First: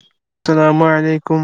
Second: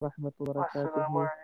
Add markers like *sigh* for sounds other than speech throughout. وورحمۃ السلام اللہ علیکم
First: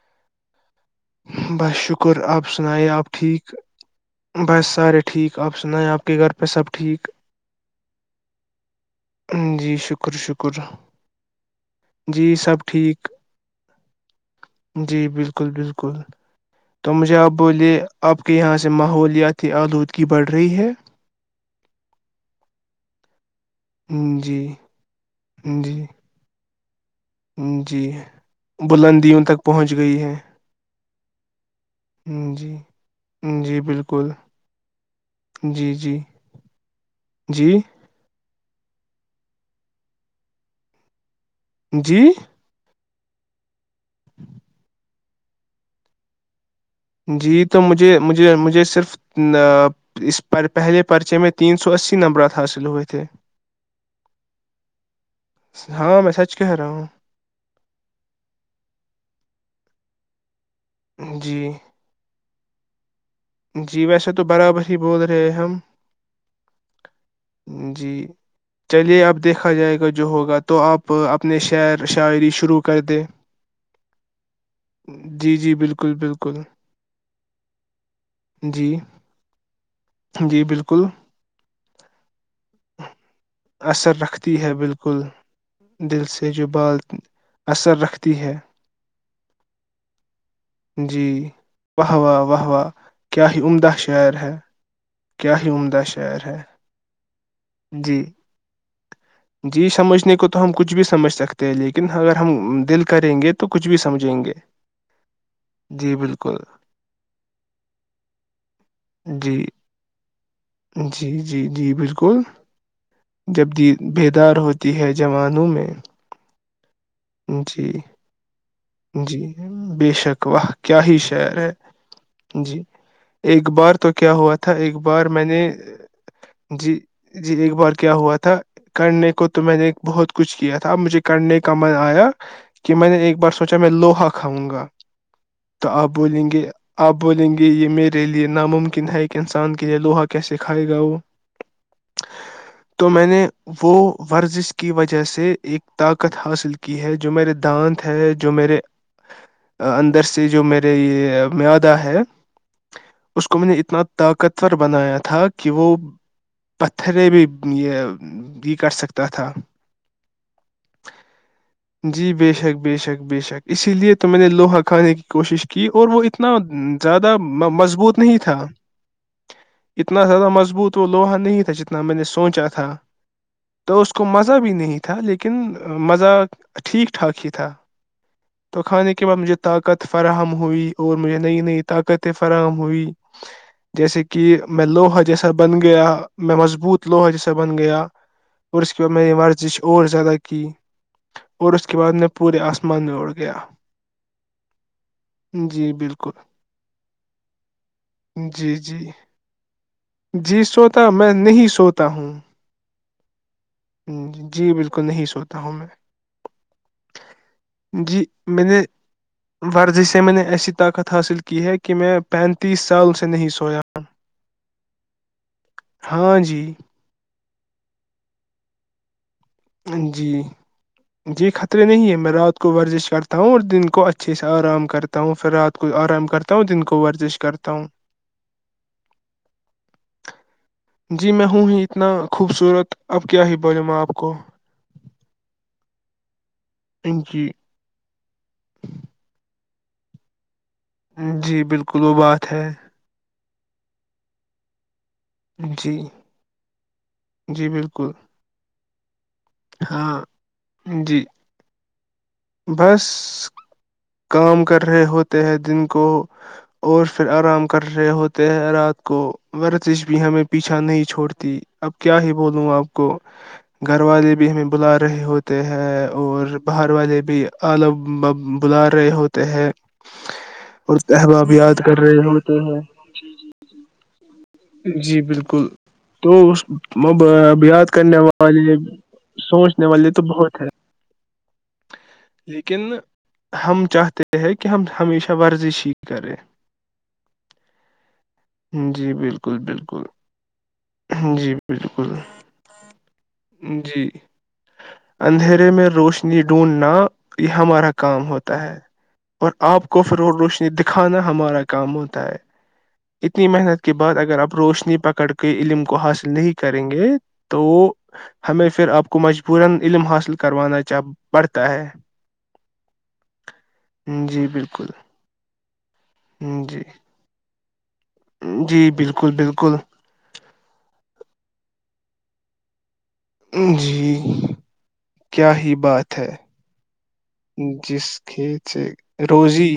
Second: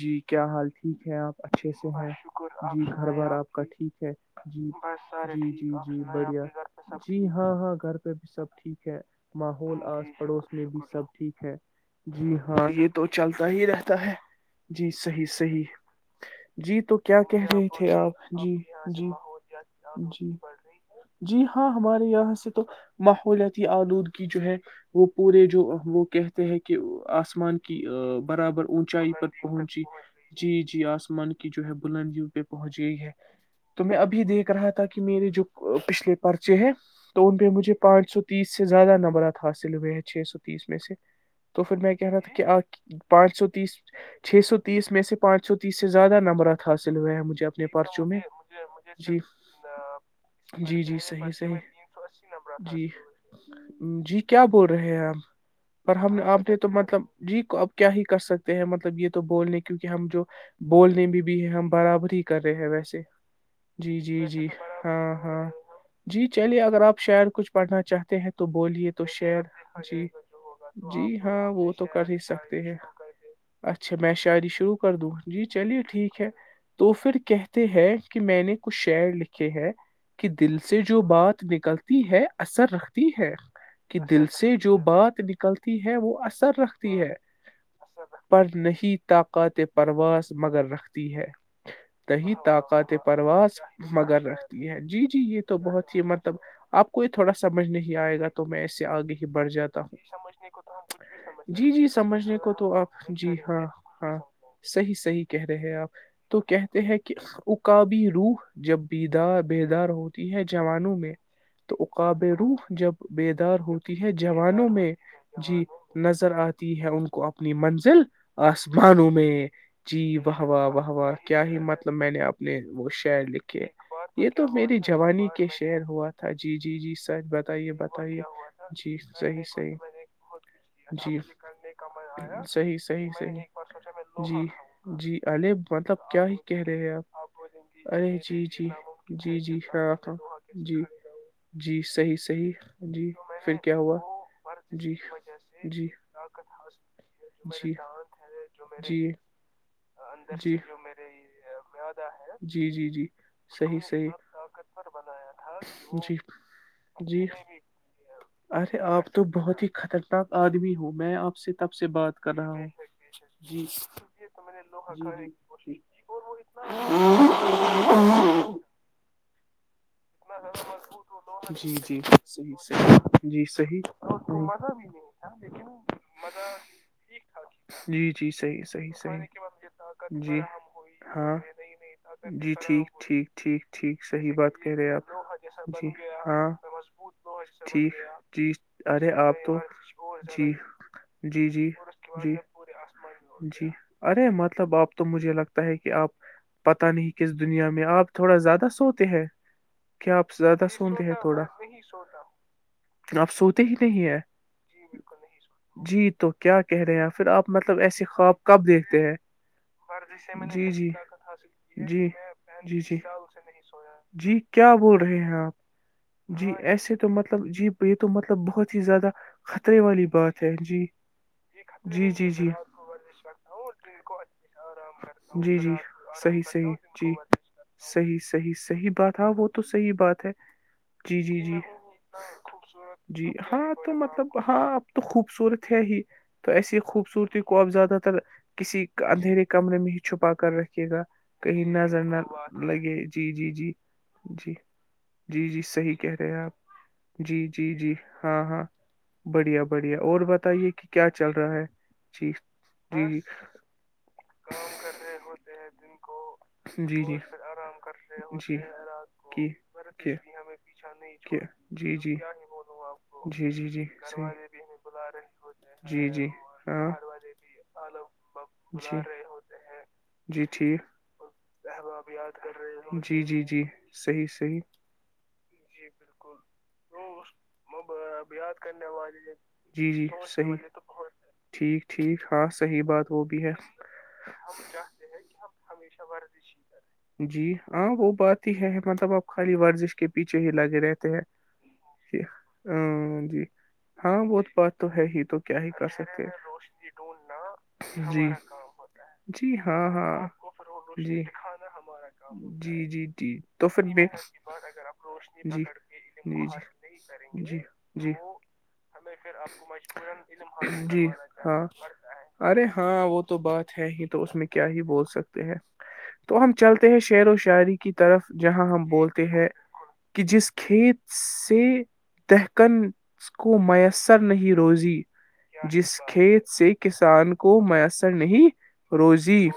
جی *unintelligible* کیا حال ٹھیک ہے آپ اچھے بس سے ہ آپ شکر جی سنائیں گھر بار آپ ٹھیک کا ٹھیک ہے بس جی سارے ٹھیک جی آپ جی سنائیں جی آپ کے گھر بڑھیا پہ سب ٹھیک جی ہاں ہاں گھر پہ بھی سب ٹھیک ہے جی ماحول شکر آس پڑوس شکر میں بھی سب ٹھیک ہے جی ہ سب ہاں یہ تو ٹھیک چلتا ہی رہتا ہے جی صحیح بالکل صحیح بالکل جی تو مجھے کیا آپ کہہ رہے بولیے تھے آپ کے جی یہاں سے ج ماحولیاتی جڑ آلودگی رہی بڑھ ہے جی ہاں ہمارے یہاں سے تو ماحول آلود کی جو جی ہے وہ پورے جو جی وہ کہ تحیکہ آ آم کی جی برابر اونچائی بلندیوں پر تک پہنچ پہنچی گئی ہے جی جی آ *unintelligible* جو ہے بلندیوں پہ جی پہنچ گئی ہے جی تو میں بالکل ابھی دیکھ رہا تھا کہ میرے جو جی جی پچھلے پرچے ہیں تو ان پہ جی مجھے پانچ سو تیس سے زیادہ نمبرات حاصل ہوئے ہیں چھ سو تیس میں سے تو پھر میں جی کہہ رہا تھا کہ پانچ سو چھ سو تیس میں سے پانچ سو تیس سے زیادہ نمبرات حاصل ہوئے ہیں جی تو اپنے مجھے پرچوں میں مجھے مجھے صرف جی اس پہلے جی جی پرچے میں صحیح تین صحیح سو اسی نمبرات حاصل ہوئے جی تھے جی کیا بول رہے ہیں آپ پر ہاں میں ہم نے سچ کہ آپ نے رہا تو ہوں مطلب جی کو اب کیا ہی کر سکتے ہیں مطلب یہ تو بولنے کے کیونکہ ہم جو بولنے میں بھی جی ہے ہم برابری ہی کر رہے ہیں ویسے جی ویسے تو جی جی برابر ہی بول ہاں رہے ہیں ہاں ہم جی چلیے اگر آپ شہر کچھ پڑھنا جی چاہتے ہیں تو بولیے چلیے تو اب دیکھا جائے شہر گا جو جی ہوگا تو آپ جی اپنے ہاں وہ شعر تو کر ہی شاعری شروع سکتے ہیں کر دیں اچھا میں شاعری شروع کر دوں جی چلیے ٹھیک ہے تو پھر کہتے ہیں کہ میں نے جی کچھ شعر لکھے ہے کہ جی دل سے بالکل جو بات نکلتی ہے اثر رکھتی ہے کہ اثر دل رکھتی ہے سے جو بالکل بات نکلتی ہے دل وہ سے جو اثر بال رکھتی ہے اثر رکھتی ہے پر نہیں طاقت پرواز مگر جی رکھتی ہے واہ واہ نہیں واہ واہ طاقت کیا ہی پرواز عمدہ شعر مگر رکھتی ہے جی کیا یہ ہی تو عمدہ بہت ہی شعر مطلب ہے آپ کو یہ تھوڑا سمجھ نہیں جی آئے گا تو میںیں ایسے جی سمجھنے کو تو ہم کچھ بھی سمجھ سکتے ہیں جی جی لیکن اگر سمجھنے کو ہم تو دل آپ کریں گے جی تو ہاں کچھ بھی ہاں سمجھیں گے صحیح صحیح کہہ رہے ہیں آپ جی بالکل تو کہتے ہیں کہ اکابی روح جب بیدار جی بیدار ہو ہو ہے جوانوں جی میں جی جی تو بالکل اقاب روح جب جب بیدار دی ہوتی ہے بیدار جوانوں ہوتی ہے میں جوانوں جی میں ر آ تی ہے ان کو اپنی جی منزل آسمانوں جی میں بے جی شک واہ واہ کیا واہ ہی واہ شعر کیا ہے ہی مطلب میں نے اپنے جی وہ شعر ایک لکھے بار تو کیا یہ ہوا تو تھا ایک میری بار میں جوانی نے کے شر ہوا تھا جی جی جی سر ایک بتائیے بار کیا ہوا بتائیے تھا جی صحیح صحیح تب مجھے جی کرنے کا من آیا کہ صحیح میں نے صحیح ایک بار سوچا میں لوہا صحیح جی کھاؤں گا جی ارے تو آپ مطلب کیا بولیں ہی گے کہہ رہے آپ ہیں بولیں گے یہ آپ میرے ارے لیے جی جی ناممکن ہے ایک جی انسان جی کے لیے ہاں لوہا ہاں کیسے کھائے گا جی وہ جی صحیح صحیح تو میں جی نے پھر وہ کیا ہوا ورزش کی جی وجہ سے ایک طاقت حاصل کی ہے جو میرے دانت ہے جو میرے جی یہ جو میرے جی اندر در سے جی آ، جو جی میرے یہ مدا ہے جی جی جی اس کو میں نے صحیح اتنا صحیح طاقتور بنایا تھا کہ وہ جی پتھرے جی بھی یہ یہ کر ارے آپ سکتا تو تھا بہت ہی خطرناک آدمی ہوں میں آپ سے تب سے جی بات بے کر رہا شک ہوں بے شک بے شک جی اسی اس لیئے تو میں نے لوہا کھانے کی جی جی کوشش کی جی اور وہ اتنا کوشش زیادہ اور مضبوط نہیں تھا وہ اتنا اتنا زیادہ مضبوط وہ لوہا نہیں تھا جی جتنا میں جی نے سوچا صحیح تھا صحیح جی تو صحیح اس کو مزہ بھی نہیں تھا لیکن مزہ ٹھیک ٹھاک ہی تھا جی جی تو صحیح صحیح کھانے کے بعد مجھے طاقت صحیح فراہم جی ہوئی اور مجھے ہاں نئی نئی طاقتیں جی فراہم ہوئی ٹھیک ٹھیک ٹھیک جیسے ٹھیک کہ صحیح بات میں کہہ رہے لوہا جیسا بن آپ گیا جی میں ہاں مضبوط لوہ جیسے بن گیا ٹھیک جی اور اس کے بع میں نے ارے آپ ورزش تو اور زیادہ کی جی جی اور اس جی کے بعد میں جی پورے آسمان میں اوڑ گ جی ارے مطلب آپ تو مجھے لگتا جی ہے کہ آپ بالکل پت نہیں کس دنیا میں آپ تھوڑا جی زیادہ جی سوتے ہیں کیا آپ جی زیادہ سوتا سوتے میں ہیں تھوڑا نہیں سوتا ہوں آپ سوتے ہی نہیں ہیں جی بالکل نہیں سوتا ہوں میں جی تو کیا کہہ رہے ہیں پھر آپ مطلب جی ایسے خواب میں نے کب دیکھتے ورزش سے میں نے ہیں ایسی جی جی طاقت حاصل کی ہے کہ میں جی پینتیس جی سال جی سے نہیں سویا جی کیا بول رہے ہیں آپ جی ایسے تو مطلب مطلب جی یہ تو مطلب بہت ہی زیادہ خطرے والی جی بات ہے جی خطرے نہیں ہے جی میں جی رات جی کو ب ورزش کرتا ہوں اور دن کو اچھے سے آرام کرتا ہوں پھر رات جی جی کو آرام کرتا صحیح ہوں دن صحیح کو جی ورزش کرتا ہوں صحیح صحیح صحیح بات ہے وہ تو صحیح بات ہے جی میں ہوں ہی اتنا خوبصورت اب کیا جی ہی بولوں ہاں آپ تو کو مطلب ہاں اب تو خوبصورت ہے ہی تو ایسی جی خوبصورتی زیادہ تر کسی اندھیرے کمرے میں ہی چھپاتا کر رکھیے گا جی کہیں بالکل وہ نظر نہ بات ہے لگے جی جی جی جی جی جی صحیح کہہ رہے ہیں آپ جی جی جی ہاں ہاں بڑھیا بڑھیا ہاں اور بتائیے کہ جی کیا چل رہا ہے جی جی بس جی کام کر رہے ہوتے ہیں دن کو اور پھر آرام کر رہے ہوتے ہیں رات کو ورزش بھی ہمیں پیچھا نہیں چھوڑتی اب کیا ہی بولوں آپ کو گھر والے بھی ہمیں بلا رہے ہوتے ہیں اور باہر والے بھی آو *unintelligible* ب ل رہے ہوتے ہیں جی اور ٹھیک احباب یاد کر رہے ہوتے ہیں ہوتے جی جی ہیں، جی صحیح صحیح جی بالکل توب یاد کرنے والے سوچنے والے جی تو جی بہت ہے صحیح ٹھیک ٹھیک ہاں لیکن صحیح بات وہ بھی ہے ہم چاہتے ہیں کہ ہم ہمیشہ ورزش ہی کریں ہو *unintelligible* بات ہی ہے جی مطلب آپ بالکل خالی بالکل ورزش کے پیچھے ہی لگے رہتے ہیں جی بالکل جی ہاں وہ بات تو ہے ہی تو اندھیرے کیا میں ہی کر روشنی سکتے ڈھونڈنا یہ ہمارا کام جی ہوتا ہے اور جی آپ کو ہاں فرغ ہاں روشنی دکھانا جی ہمارا کام ہوتا ہے جی جی اتنی جی محنت تو کے پھر بعد میں اگر اپ روشنی پکڑ کے جی جی علم کو حاصل نہیں کریں گے تو جی جی جی ہمیں پھر اپ کو مجبورا علم حاصل کروانا چاہ جی ہاں ہے ارے ہاں وہ تو بات ہے ہی تو جی اس میں بالکل کیا ہی بول سکتے ہیں تو ہم جی چلتے ہیں شیر و ش چاری *unintelligible* کی طرف جہاں جی ہم بالکل بولتے ہیں بالکل کہ جس کھیت سے دکن کو میسر جی نہیں روزی کیا ہی جس بات ہے کھیت سے کسان کو جس میسر نہیں کھیت سے روزی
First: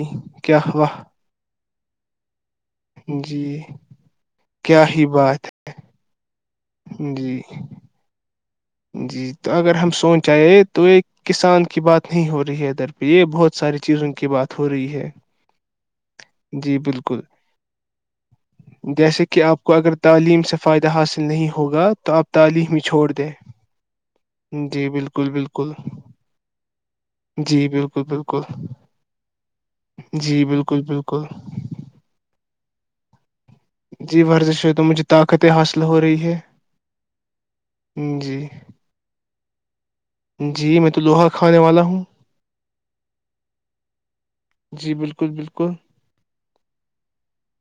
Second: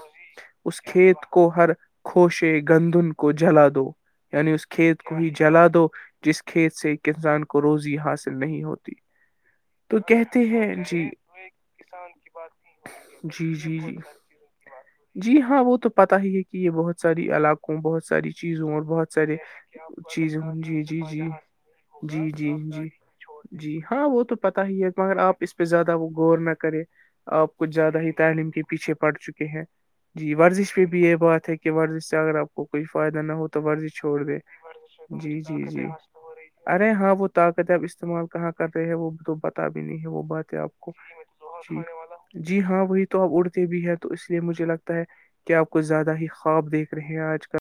کیا اس ہوا کھیت کو ہر خوش گندن کو جی جلا دو یعنی اس کیا کھیت کو ہی بات جلا دو جس کے کھیت سے ایک ہے جی انسان کو روزی حاصل نہیں ہوتی جی تو اگر ہم سون کہتے چاہ ہیں تو ایک جی کسان کی بات نہیں ہو رہی ہے ادھر پہ یہ جی بہت ساری جی جی چیزوں کی بات ہو رہی ہے جی ہاں وہ تو پتا ہی ہے کہ یہ جی بہت بالکل ساری علاقوں بہت ساری چیزوں اور بہت جیسے سارے کہ آپ کو اگر چیز تعلیم سے جی فائدہ جی حاصل نہیں ہوگا تو جی آپ جی تعلیم ہی جی چھوڑ دیں جی ہاں وہ تو پتہ ہی جی ہے مگر بالکل آپ اس پہ بالکل زیادہ وہ غور نہ کرے آپ جی کچھ زیادہ بالکل ہی بالکل تعلیم کے پیچھے پڑ چکے ہیں جی ورزش بالکل پہ بھی یہ بالکل بات ہے کہ ورزش سے اگر آپ کو کوئی فائدہ نہ ہوتا تو ورزی چھوڑ جی دے ورزش ہے تو مجھے جی طاقتیں جی حاصل جی ہو رہی ہے ارے ہاں وہ طاقت اب استعمال جی کہاں کر رہے ہیں وہ تو بتا بھی نہیں ہے وہ بات ہے جی آپ میں تو لوہا کھانے والا ہوں جی ہاں وہی تو آپ اڑتے بھی ہیں تو اس لیے مجھے جی لگتا ہے بالکل کہ بالکل آپ کو زیادہ ہی خواب دیکھ رہے ہیں آج کل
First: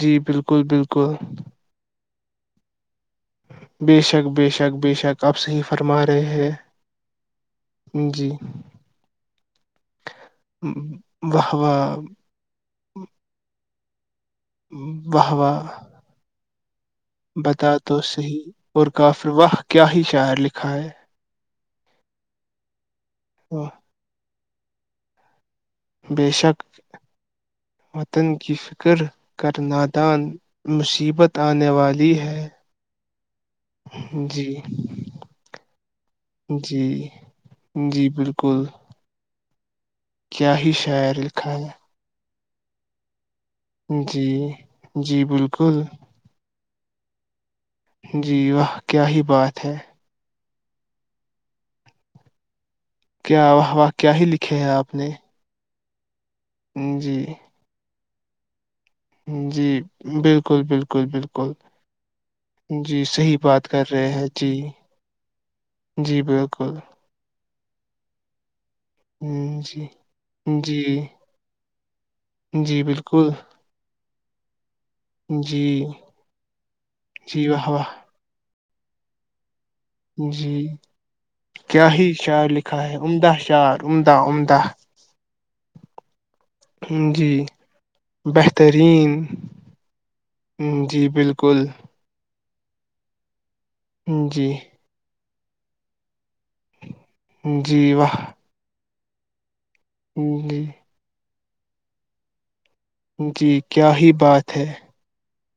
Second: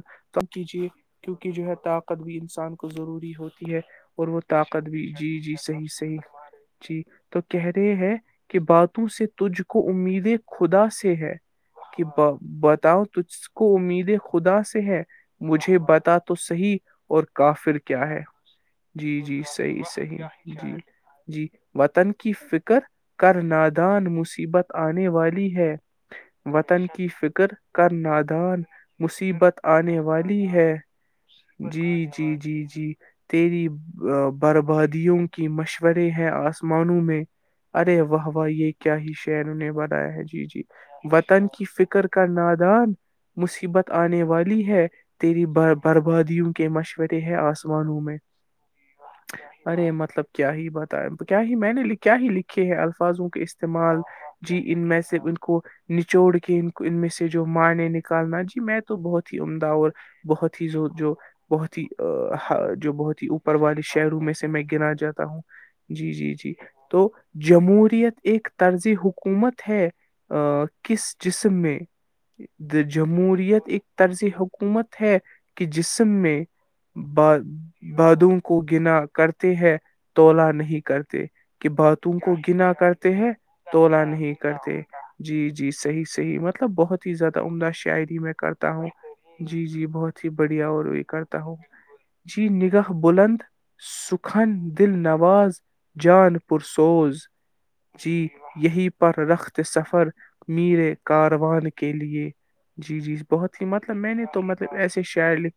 جی کم بالکل کیجیے بالکل کیونکہ جو ہے تق کد بھی انسان ضروری ہوتی ہے بے اور شک وہ بے شک طاقت بے بھی شک جی آپ جی صحیح فرما صحیح رہے ہیں جی تو کہہ رہے ہیں جی کہ باتوں سے تجھ کو امیدیں خدا سے ہے واہ واہ کہ بتاؤ ت قومی د خدا سے ہے واہ واہ مجھے بتا تو صحیح اور بتا کافر تو کیا ہے صحیح اور جی کافر جی واہ صحی کیا ہی صحیح شاعر لکھا جی ہے جی وطن کی فکر کر واہ، نادان مصیبت آنے والی ہے بے شک وطن کی فکر کر وطن کی نادان فکر کر مصیبت آنے نادان والی ہے مصیبت آنے جی والی جی ہے جی جی تیری جی بربادیوں کی مشورے ہیں جی آسمانوں میں ارے جی واہ واہ بالکل یہ کیا ہی کیایرنے بعد ہے جی کیا جی ہی شاعر وطن لکھا کی فکر کر کا نادان مشکل ہے آنے جی والی ہے جی تیری بالکل بربادیوں کے مشورے ہے آس جی وہ کیا ہی بات ہے ارے مطلب کیا ہی بتایا کیا ہی میں نے کیا ہی لکھی ہیں الفاظوں کے کیا واہ واہ استعمال کیا ہی لکھے جی ہے ان آپ میں نے سے ان کو نچوڑ ک ان جی میسیج جو م معنی نہیں کالا جی میں تو بہت ہی عمدہ جی اور بہت بالکل ہی بالکل جو بالکل بہت ہی جو جی بہت ہی صحیح اوپر بات والے کر رہے شہروں ہیں میں سے میں جی گنا جاتا ہوں جی جی جی تو جمہوریت ایکک *unintelligible* طرزی حکومت جی ہے جی کس جسم میں د جی بالکل جمہوریت ایکک طرزی حکومت ہے کہ جی جسم میں جی واہ واہ بادوں کو کو گنا کرتے ہیں تولہ جی نہیں کرتے کہ کیا ہی باتوں کو شعر گنا لکھا ہے کرتے ہیں عمدہ شعر تولا عمدہ نہیں عمدہ کرتے جی جی صحیح صحیح مطلب بہت ہی جی زیادہ عمدہ شاعری میں کر بہترین جی جی بہت ہی بڑھیا اور وہی جی کرتا ہوں بالکل جی نگاہ بلند جی سکھن دل نواز جان پرر سوز جی یہی پر رکھ ہے سفر جی میریر کار *unintelligible* وان کے لیے جی بہت ہی مطلب کیا میں نے تو بات مطلب ہے ایسے شاعر لکھ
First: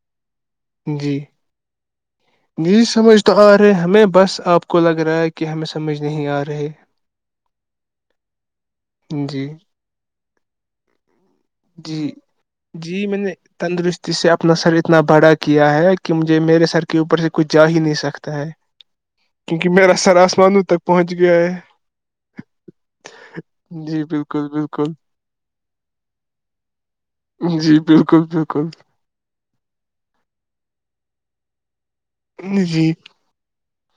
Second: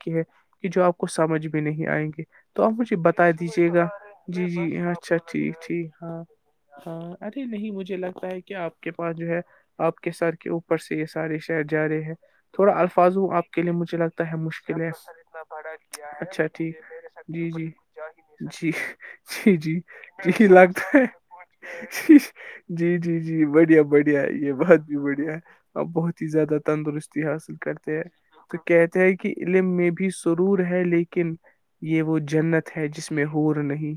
کہ جو آپ کو جی سمجھ میں نہیں آئیں گے تو آپ جی مجھے سمجھ بتا تو آ دیجیے رہے گا ہمیں بس جی جی آپ کو لگ اچھا رہا ہے کہ ٹھیک ہمیں سمجھ ٹھیک ہاں نہیں آ رہے ہاں ارے نہیں مجھے لگتا ہے کہ آپ کے پاس جو ہے جی آپ کے سر اوپر سے یہ سارے شہر جا رہے جی ہیں تھڑا جی میں الفاظوں نے آپ کے لیے مجھے تندرستی سے لگتا ہے اپنا سر مشکلیں اتنا بڑا کیا ہے کہ مجھے اچھا میرے ٹھیک سر کے اوپر سے کچھ جی جا جی ہی نہیں سکتا ہے جی جی کیونکہ میرا سر جی جی آسمانوں تک لگتا ہے پہنچ گیا جی جی جی بڑھیا جی بڑھیا بالکل یہ بات بالکل بھی بڑھیا ہے ا بہت زدہ تندرست حاصل جی کرتے ہیں بالکل تو بالکل کہتے ہیں کہ علم میں بھی ضرور ہے لیکن یہ وہ جنت ہے جی جس میں ہوور نہیں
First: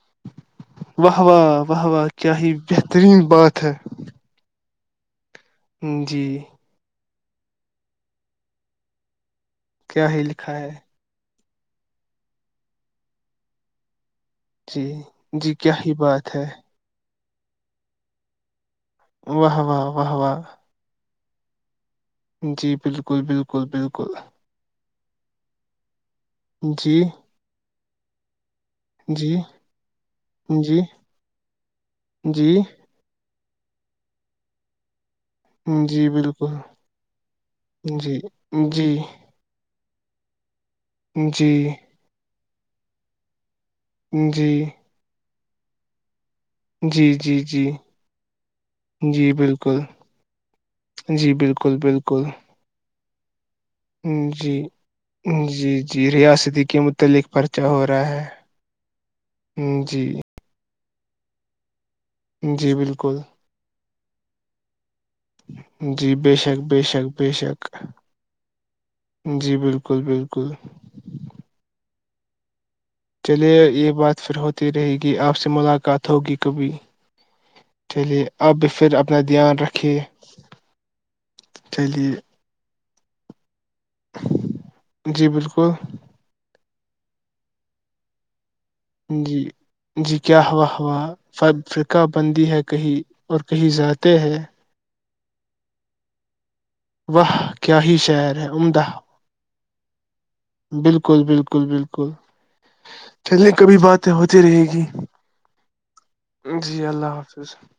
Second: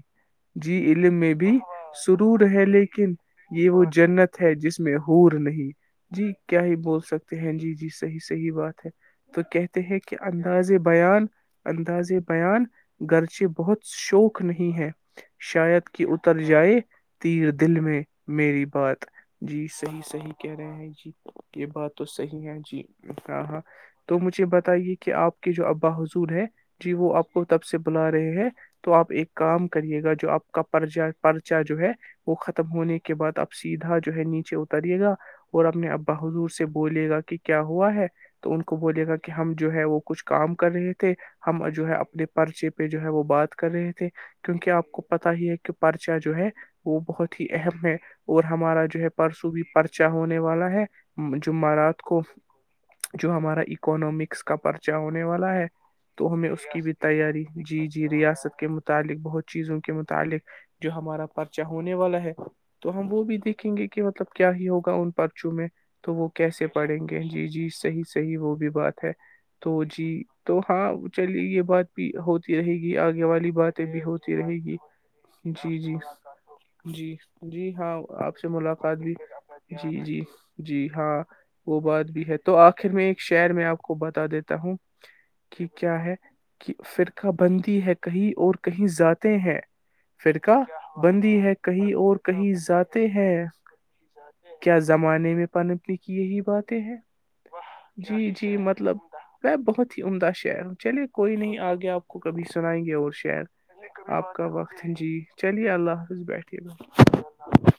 جی علم واہ میں واہ بھی واہ واہ کیا سرور ہی ہے لیکن بہترین بات یہ ہے وہ جنت ہے جس میں ہو نہیں جی کیا ہی بول سکتے ہاں جی جی صحیح صحیح بات ہے تو کہتے ہیں کیا کہ ہی لکھا ہے اندازے بیان اندازے بیان گرچہ بہت شوق نہیں ہے جی جی کیا شاید ہی کہ بات اتر ہے جائے تیر دل میں میری بات واہ جی واہ صحیح واہ صحیح واہ کہہ رہے ہیں جی یہ بات تو صحیح ہے جی بالکل بالکل بالکل یہ کہ آپ کے جو ابا حضو ہے جی وہ آپ کو تب سے بلا رہے ہیں تو آپ ایک جی کام کرے گا جو آپ کا جی پرا پرچا جو ہے وہ جی ختم ہونے کے بعد آپ سیدھا جو ہے نیچے اتریے گا اور اپنے جی ابا حضور بالکل سے بولے گا کہ کیا ہو ہوا ہے جی تو ان کو جی بولے گا کہ ہم جو ہے وہ کچھ کام کر رہے تھے ہم جی جو ہے اپنے پرچے پہ جو ہے وہ بات کر رہے تھے جی کیونکہ آپ کو پت ہی ہے کہ پرچا جو ہے وہ جی بہت جی ہی جی اہم ہے اور ہمارا جو ہے جی پرسوں بھی بالکل پرچا ہونے والا ہے جی بالکل جمارات کو بالکل جو ہمارا اکونامکس کا جی پرچہ ہونے والا ہے جی جی تو ہمیں ریاستی اس کے کی بھی متعلق تیاری پرچہ جی ہو جی رہا ریاست کے متعلق بہت چیزوں ہے کے جی متعلق جو ہمارا پرچا ہونے والا ہے جی تو ہم بالکل وہ بھی دیکھیں گے کہ کہ مطلب کیا ہی ہوگا ان پرچوں میں تو جی وہ بے شک کیسے بے پڑیں شک گے بے جی جی شک جی صحیح صحیح وہ بھی بات ہے جی تو بالکل جی بالکل تو ہاں چلیے یہ بات ہوتی رہے گی یہ آگے والی چلیے باتیں یہ بھی بات ہوتی پھر رہے گی آپ سے جی جی ملاقات ہوگی کبھی جی جی ہاں چلیے آپ سے پھر ملاقات بھی اپنا دھیان رکھیے جی جی جی ہاں وہ بات بھی چلیے ہے آخر میں ایک شہر میں آپ کو کو بتا دیتا ہوں جی کہ بالکل کیا ہے فرقہ بندی ہے کہیں اور کہیں ذاتیں جی ہیں جی کیا فرقہ ہوا ہوا بندی ہے کہیں ففرقہ اور بندی ہے کہیں ذاتیں اور ہیں کہیں اتے ہے کیا زمانے میں پنب ل کی یہی بات واہ کیا ہی جی شہر ہے جی عمدہ مطلب میں بہت ہی عمدہ شہر ہوں چلیے بالکل کوئی نہیں بالکل آگ آپ بالکل کو کبھی سنائیں گے اور چلیے کبھی شہر باتیں آپ ہوتی کا رہے وقت گی جی چلیے اللہ حاظ بیٹھے جی اللہ حافظ گ